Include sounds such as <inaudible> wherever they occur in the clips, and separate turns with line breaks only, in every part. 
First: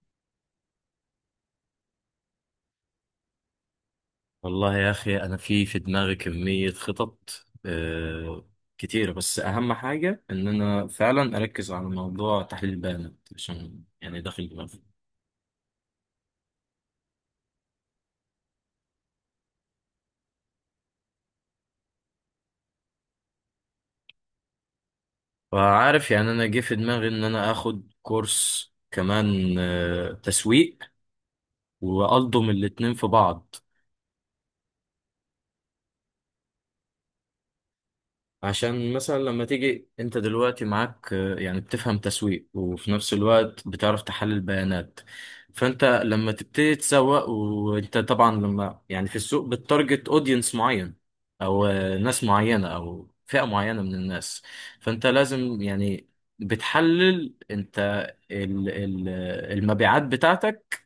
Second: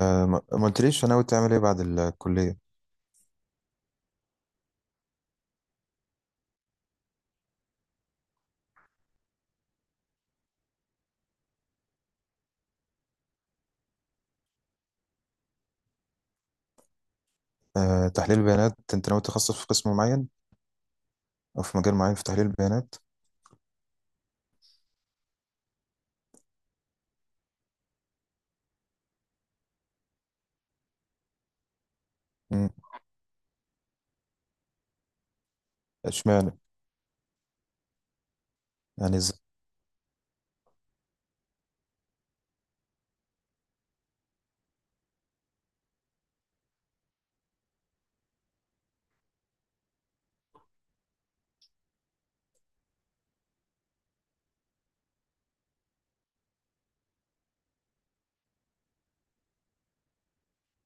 ما قلتليش ناوي تعمل ايه بعد الكلية؟
والله يا أخي، أنا في دماغي كمية خطط كتيرة، بس أهم حاجة إن أنا فعلا أركز على موضوع تحليل البيانات، عشان يعني داخل دماغي.
تحليل البيانات، انت ناوي تخصص في قسم معين او في مجال معين في تحليل البيانات؟
فعارف، يعني أنا جه في دماغي إن أنا آخد كورس كمان تسويق وألضم
مم،
الاتنين في بعض.
اشمعنى؟
عشان
يعني
مثلا
ازاي؟
لما تيجي انت دلوقتي معاك يعني بتفهم تسويق، وفي نفس الوقت بتعرف تحلل بيانات. فانت لما تبتدي تسوق، وانت طبعا لما يعني في السوق بتتارجت اودينس معين، او ناس معينة او فئة معينة من الناس، فانت لازم يعني بتحلل انت ال- ال- المبيعات بتاعتك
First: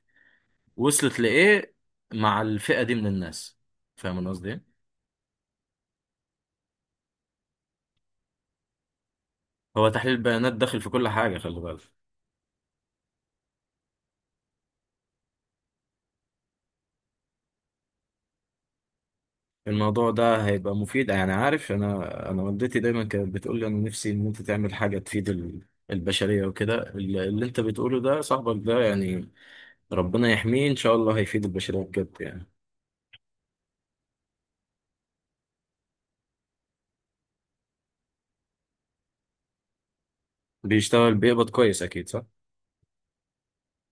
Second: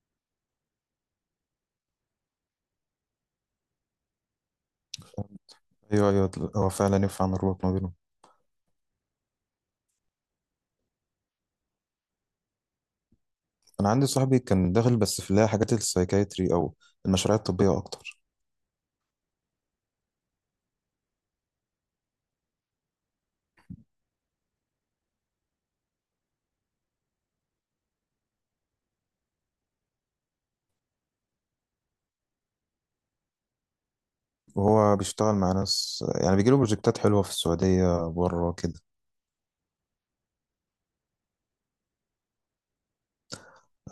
وصلت لإيه مع الفئة دي من الناس. فاهم أنا قصدي؟ ايه؟
ايوه ايوه، هو فعلا ينفع نربط ما بينهم.
هو تحليل البيانات داخل في كل حاجة، خلي بالك.
انا عندي صاحبي كان داخل بس في اللي هي حاجات السايكايتري او المشاريع الطبية اكتر.
الموضوع ده هيبقى مفيد، يعني عارف، انا والدتي دايما كانت بتقول لي، انا نفسي ان انت تعمل حاجه تفيد البشريه، وكده اللي انت بتقوله ده، صاحبك ده يعني ربنا يحميه، ان شاء الله هيفيد البشريه بجد يعني.
وهو بيشتغل مع ناس، يعني بيجيله بروجكتات حلوة في السعودية بره كده.
بيشتغل بيقبض كويس، اكيد صح.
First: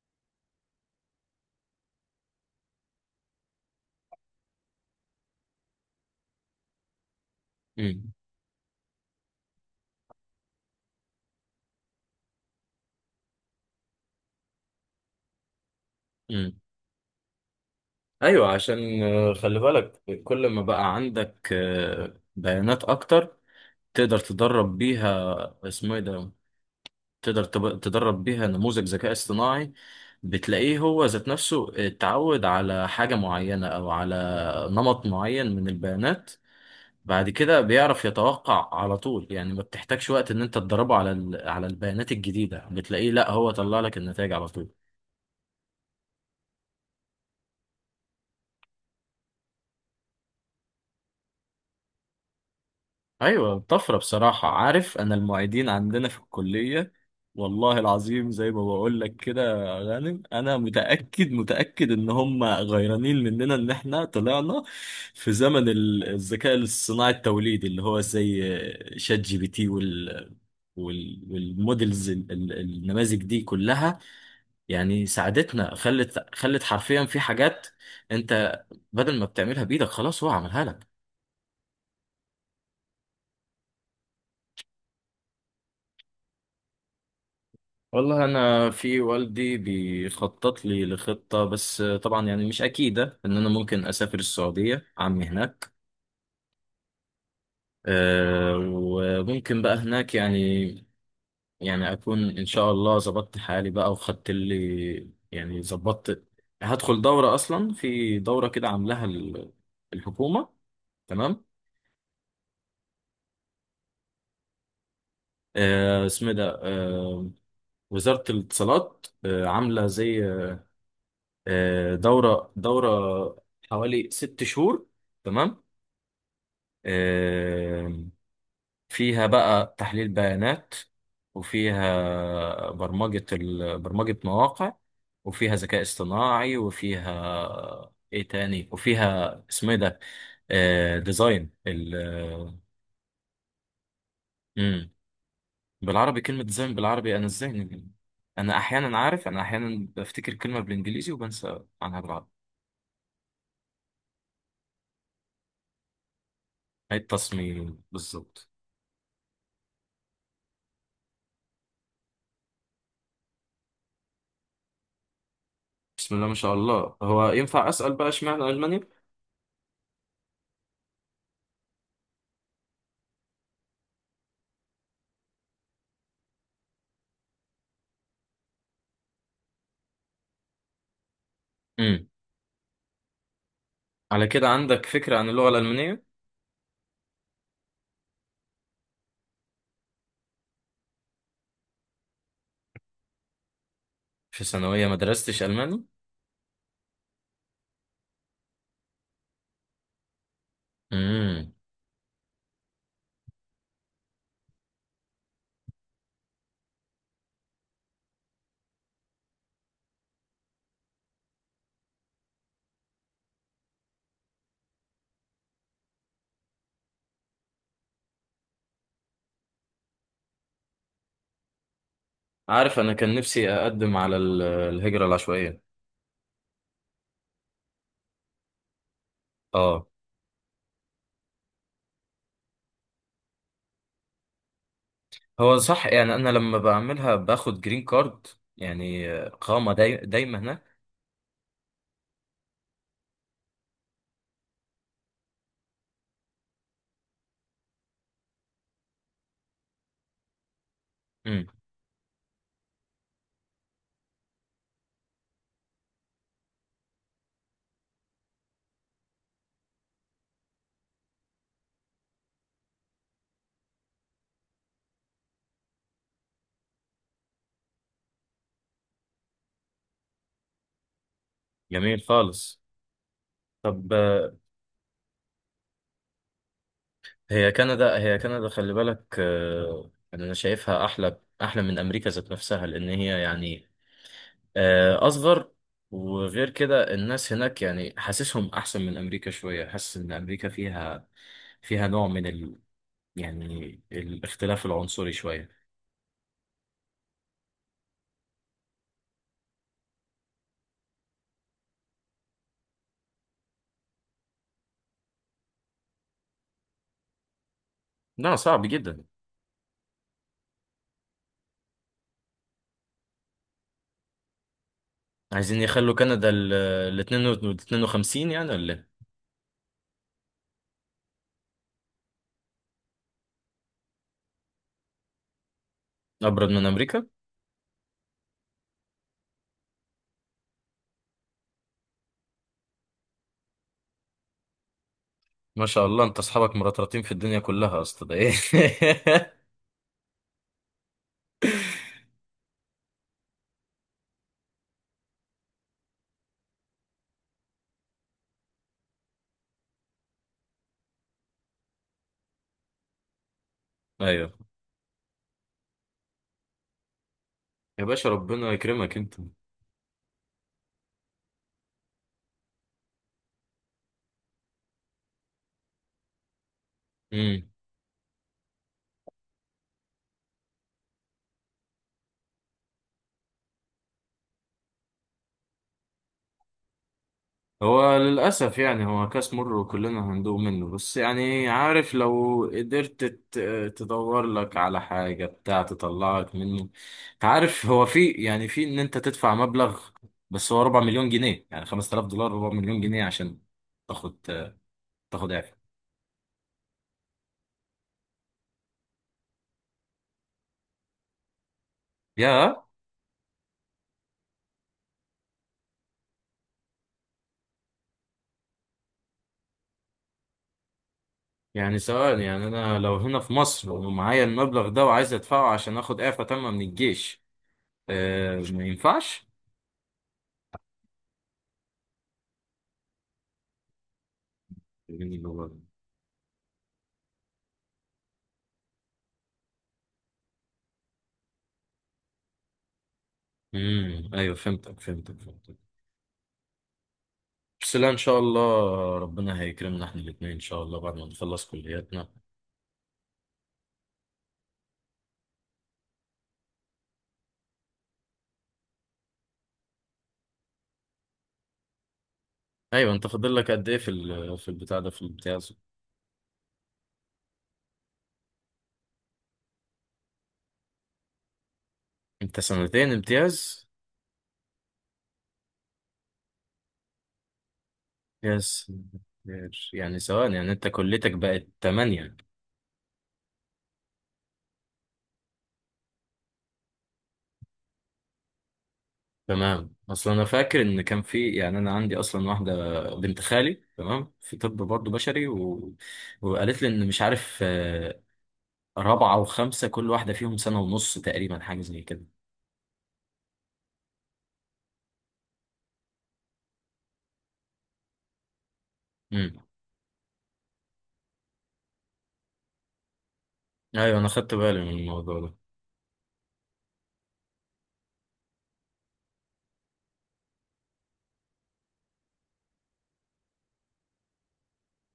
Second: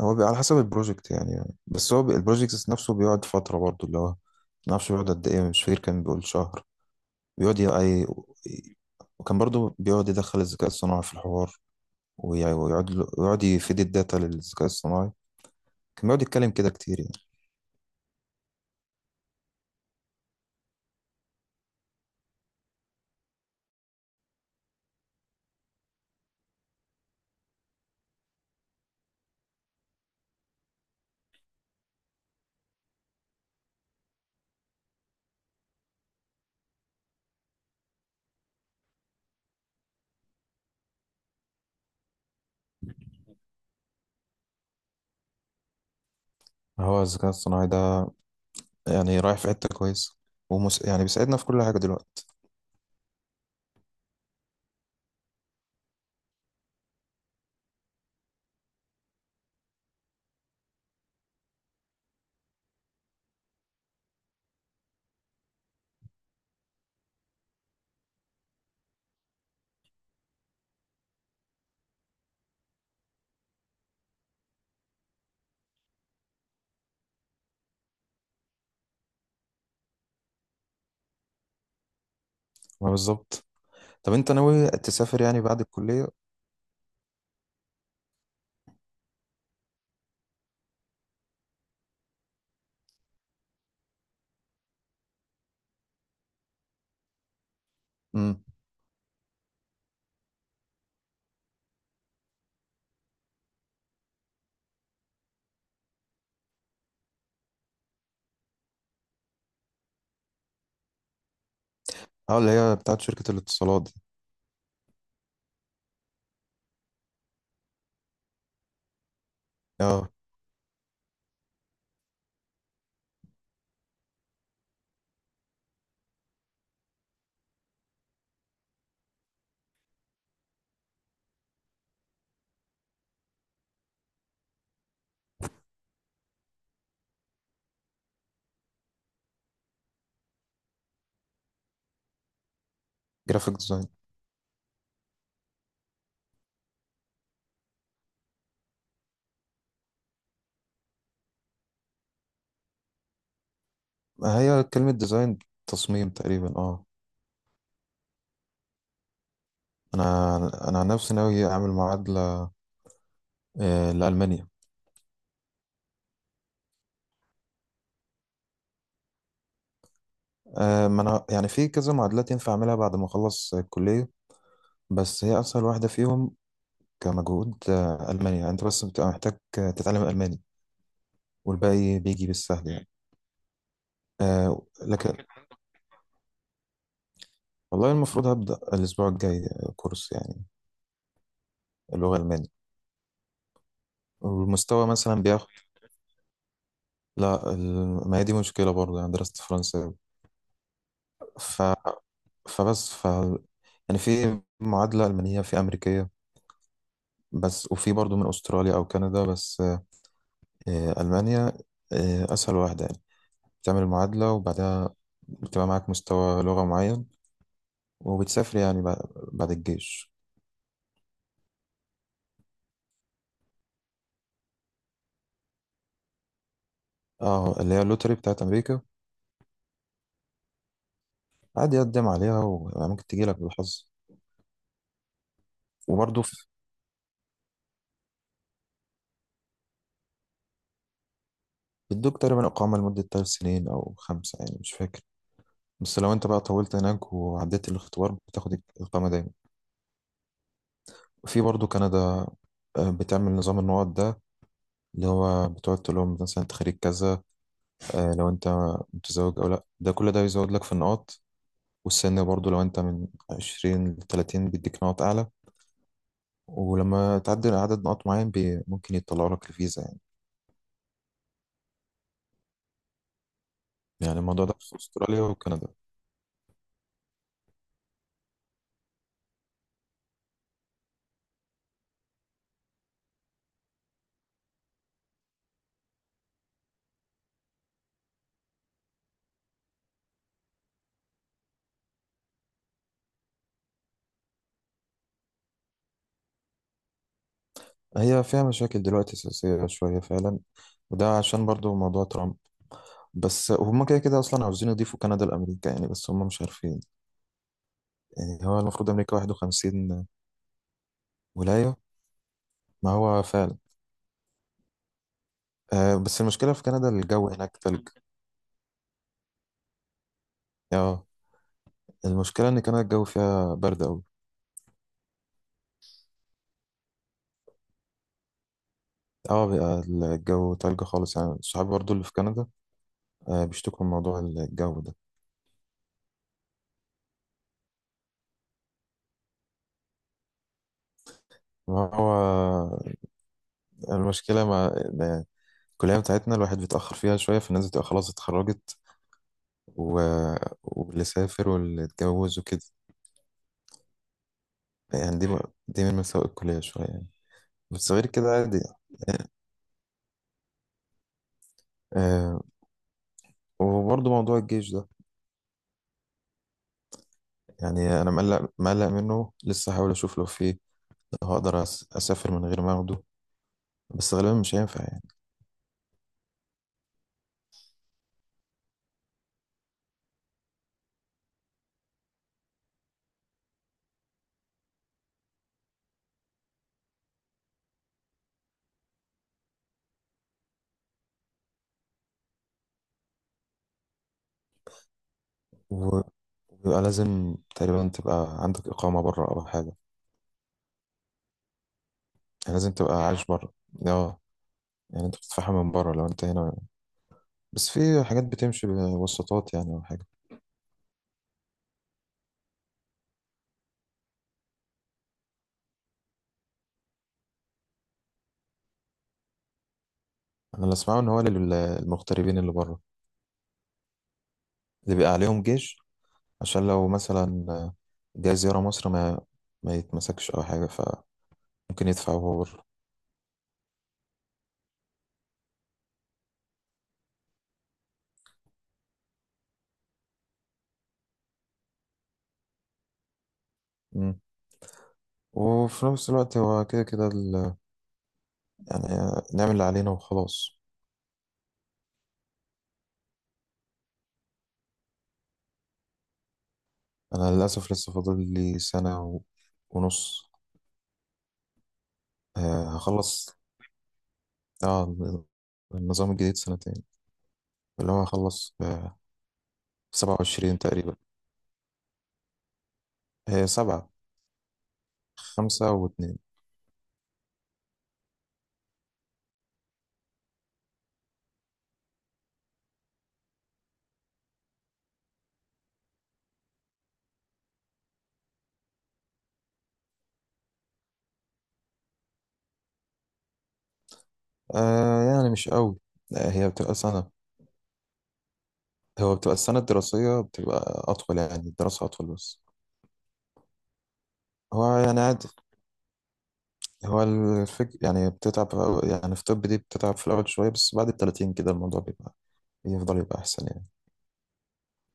هو على حسب البروجكت يعني، بس هو البروجكت نفسه بيقعد فترة برضه، اللي هو ما اعرفش بيقعد قد ايه، مش فاكر، كان بيقول شهر. بيقعد ي- أي...
امم.
وكان برضو بيقعد يدخل الذكاء الصناعي في الحوار، ويقعد يفيد الداتا للذكاء الصناعي. كان بيقعد يتكلم
امم.
كده كتير يعني.
ايوه، عشان خلي بالك، كل ما بقى عندك بيانات اكتر، تقدر تدرب بيها اسمه ايه ده، تقدر تدرب بيها نموذج ذكاء اصطناعي. بتلاقيه هو ذات نفسه اتعود على حاجة معينة أو على نمط معين من البيانات. بعد كده بيعرف يتوقع على طول، يعني ما بتحتاجش وقت إن أنت تدربه على على البيانات الجديدة، بتلاقيه لا، هو طلع لك النتائج على طول.
هو الذكاء الصناعي ده يعني رايح في حتة كويسة، يعني بيساعدنا في كل حاجة دلوقتي.
ايوه، طفره بصراحه. عارف انا المعيدين عندنا في الكليه، والله العظيم زي ما بقول لك كده يا غانم، انا متاكد متاكد ان هم غيرانين مننا، ان احنا طلعنا في زمن الذكاء الصناعي التوليدي، اللي هو زي شات جي بي تي والمودلز النماذج دي كلها، يعني ساعدتنا. خلت حرفيا في حاجات انت بدل ما بتعملها بايدك، خلاص هو عملها لك.
ما بالظبط. طب انت ناوي تسافر يعني بعد الكلية؟
والله انا في والدي بيخطط لي لخطه، بس طبعا يعني مش اكيده ان انا ممكن اسافر السعوديه، عمي هناك.
امم.
أه، وممكن بقى هناك يعني، يعني اكون ان شاء الله ظبطت حالي بقى، وخدت لي يعني ظبطت. هدخل دوره، اصلا في دوره كده عاملاها الحكومه. تمام.
اه، اللي هي بتاعت شركة الاتصالات دي.
أه، اسمه إيه ده؟ أه، وزاره الاتصالات، أه عامله
اه.
زي دورة حوالي 6 شهور. تمام. آه، فيها بقى تحليل بيانات، وفيها برمجة برمجة مواقع، وفيها ذكاء اصطناعي، وفيها ايه تاني، وفيها اسمه ايه ده، ديزاين ال.
جرافيك ديزاين.
مم. بالعربي كلمة ديزاين، بالعربي انا ازاي انا احيانا عارف، انا احيانا بفتكر كلمة بالانجليزي وبنسى عنها بالعربي.
ما هي كلمة ديزاين تصميم تقريبا، اه.
هي التصميم بالظبط.
انا عن نفسي ناوي اعمل معادلة، لألمانيا.
بسم الله ما شاء الله. هو ينفع أسأل بقى اشمعنى ألمانيا؟
ما انا يعني في كذا معادلات ينفع اعملها بعد ما اخلص الكليه، بس هي اسهل واحده فيهم كمجهود. المانيا يعني انت بس بتبقى محتاج تتعلم الماني، والباقي
امم.
بيجي بالسهل يعني.
على كده عندك
لكن
فكرة عن اللغة الألمانية؟
والله المفروض هبدا الاسبوع الجاي كورس يعني اللغه الالمانيه،
في ثانوية
والمستوى
ما
مثلا
درستش
بياخد.
ألماني؟
لا، ما هي دي مشكله برضه، يعني درست فرنسا.
امم.
ف... فبس ف يعني في معادله المانيه، في امريكيه بس، وفي برضه من استراليا او كندا بس. المانيا اسهل واحده يعني. تعمل المعادلة وبعدها بتبقى معاك مستوى لغة معين، وبتسافر يعني بعد بعد الجيش.
عارف أنا كان نفسي أقدم على الهجرة العشوائية.
اه، اللي هي اللوتري بتاعت أمريكا.
آه.
عادي يقدم عليها وممكن تجيلك بالحظ.
هو صح، يعني
وبرضه
أنا
في-
لما بعملها باخد جرين كارد، يعني قامة دايمة هناك.
بيدوك تقريبا إقامة لمدة تلات سنين أو خمسة، يعني مش فاكر. بس لو أنت بقى طولت هناك وعديت الاختبار بتاخد الإقامة دايما. في
امم.
برضه كندا، بتعمل نظام النقط ده، اللي هو بتقعد تقول لهم مثلا أنت خريج كذا، لو أنت متزوج أو لأ، ده كل ده بيزود لك في النقط. والسن برضو، لو انت من 20 ل 30 بيديك نقط اعلى. ولما تعدي عدد نقط معين بي ممكن يطلعوا لك الفيزا يعني.
جميل خالص. طب
يعني الموضوع ده في استراليا وكندا.
هي كندا، خلي بالك يعني أنا شايفها أحلى أحلى من أمريكا ذات نفسها، لأن هي يعني اصغر، وغير كده الناس هناك، يعني حاسسهم احسن من امريكا شويه، حاسس ان امريكا فيها نوع من يعني الاختلاف العنصري شويه.
هي فيها مشاكل دلوقتي سياسية شوية فعلا، وده عشان برضو موضوع ترامب. بس هم كده كده اصلا عاوزين يضيفوا كندا لامريكا يعني، بس هم مش عارفين.
لا،
يعني هو
صعب
المفروض
جدا.
امريكا 51 ولاية، ما هو فعلا.
عايزين يخلوا
آه، بس
كندا ال
المشكلة في كندا
ال
الجو هناك تلج.
52 يعني، ولا إيه؟
اه، المشكلة ان كندا الجو فيها برد.
ابرد من امريكا.
اه، بيبقى الجو تلج خالص يعني. صحابي برضو اللي في كندا بيشتكوا من موضوع الجو ده.
ما شاء الله، انت اصحابك مرطرطين في الدنيا كلها اصلا؟ ده ايه!
ما هو المشكلة مع الكلية بتاعتنا الواحد بيتأخر فيها شوية، فالناس بتبقى خلاص اتخرجت و... واللي سافر واللي اتجوز وكده.
<laughs> ايوه.
يعني دي من مساوئ الكلية شوية يعني،
يا
بس غير
باشا
كده
ربنا
عادي.
يكرمك انت.
آه. وبرضه موضوع الجيش ده،
مم.
يعني أنا مقلق منه لسه. هحاول أشوف لو في أسافر من غير ما أخده، بس غالبا مش هينفع.
هو للأسف يعني هو كاس مر، وكلنا هندوق منه، بس يعني عارف لو قدرت تدور لك على حاجة بتاع تطلعك منه. انت عارف هو في، يعني في ان انت تدفع مبلغ، بس هو 4 مليون جنيه، يعني 5000 دولار، 4 مليون جنيه، عشان تاخد تاخد اعفاء.
يعني بيبقى لازم تقريبا تبقى عندك إقامة بره أو حاجة، يعني
يا
لازم تبقى عايش بره. اه، يعني انت بتدفعها من بره لو انت هنا، بس في حاجات بتمشي بواسطات يعني او حاجة.
يعني ثواني، يعني انا لو هنا في مصر ومعايا المبلغ ده وعايز ادفعه عشان اخد اعفاء تامة من الجيش، أه ما ينفعش؟
انا اللي اسمعه ان هو للمغتربين اللي بره اللي بيبقى عليهم جيش، عشان لو مثلا جاي زيارة مصر ما يتمسكش او حاجة، فممكن يدفع وهو بره.
امم. ايوه، فهمتك فهمتك فهمتك. بس لا، ان شاء الله ربنا هيكرمنا احنا الاثنين ان شاء الله بعد ما نخلص كلياتنا.
مم. وفي نفس الوقت هو كده كده يعني نعمل اللي علينا وخلاص.
ايوه، انت فاضل لك قد ايه في في البتاع ده، في الامتياز؟
انا للاسف لسه فاضل لي سنة ونص.
انت سنتين
هخلص.
امتياز؟
اه، النظام الجديد سنتين، اللي هو هخلص في
يس. يعني
سبعة
سواء، يعني
وعشرين
انت
تقريبا.
كليتك بقت تمانية.
هي سبعة، خمسة واتنين.
تمام، اصلا انا فاكر ان كان في، يعني انا عندي اصلا واحده بنت خالي، تمام، في طب برضه بشري، وقالت لي ان مش عارف رابعه وخمسه كل واحده فيهم سنه ونص تقريبا، حاجه زي كده.
آه يعني مش قوي. لا، هي بتبقى سنة. هو بتبقى
امم.
السنة الدراسية بتبقى أطول، يعني الدراسة أطول بس.
ايوه، انا خدت بالي
هو
من
يعني
الموضوع
عادي.
ده.
هو الفكر يعني، بتتعب يعني في طب دي بتتعب في الأول شوية، بس بعد التلاتين كده الموضوع بيبقى يفضل يبقى أحسن يعني.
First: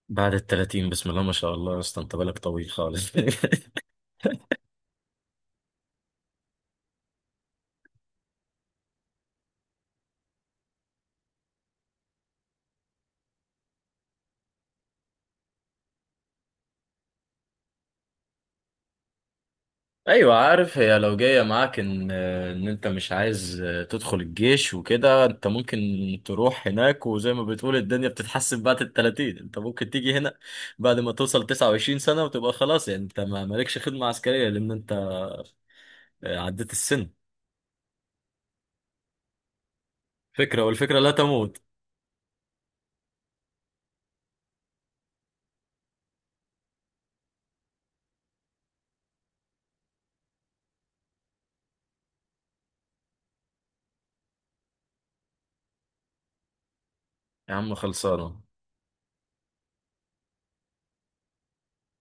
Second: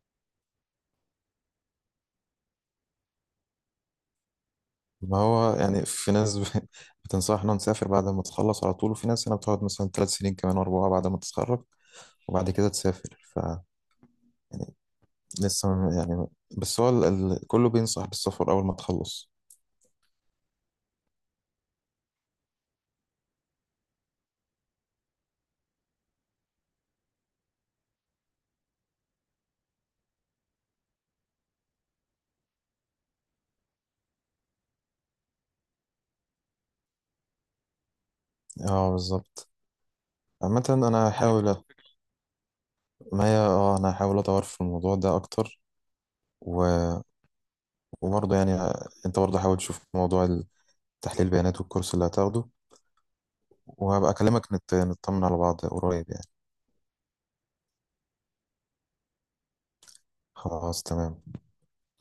بعد التلاتين، بسم الله ما شاء الله، يا اسطى انت بالك طويل خالص. <laughs>
ما هو يعني في ناس <laughs> بتنصحنا نسافر بعد ما تخلص على طول، وفي ناس هنا بتقعد مثلا تلات سنين كمان أربعة بعد ما تتخرج وبعد كده تسافر. يعني يعني، بس هو كله بينصح بالسفر أول ما تخلص.
ايوه، عارف، هي لو جايه معاك ان انت مش عايز تدخل الجيش وكده، انت ممكن تروح هناك، وزي ما بتقول الدنيا بتتحسن بعد ال 30، انت ممكن تيجي هنا بعد ما توصل 29 سنه، وتبقى خلاص، يعني انت ما مالكش خدمه عسكريه لان انت عديت السن.
اه بالظبط.
فكره،
عامة
والفكره
أنا
لا
هحاول،
تموت.
ما هي اه أنا هحاول أدور في الموضوع ده أكتر و... وبرضه يعني أنت برضه حاول تشوف موضوع تحليل البيانات والكورس اللي هتاخده، وهبقى نطمن على بعض قريب يعني.
يا عم خلصانه.
خلاص تمام.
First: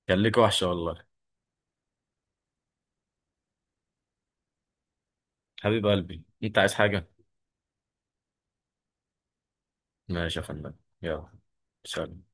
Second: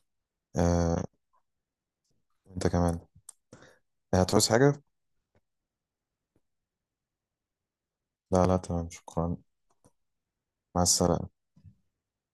كان ليك وحشه
آه...
والله.
أنت كمان. هتعوز حاجة؟
حبيب قلبي، انت عايز حاجه؟
لا لا تمام شكرا.
ماشي يا فندم.
مع السلامة.
يلا. سلام.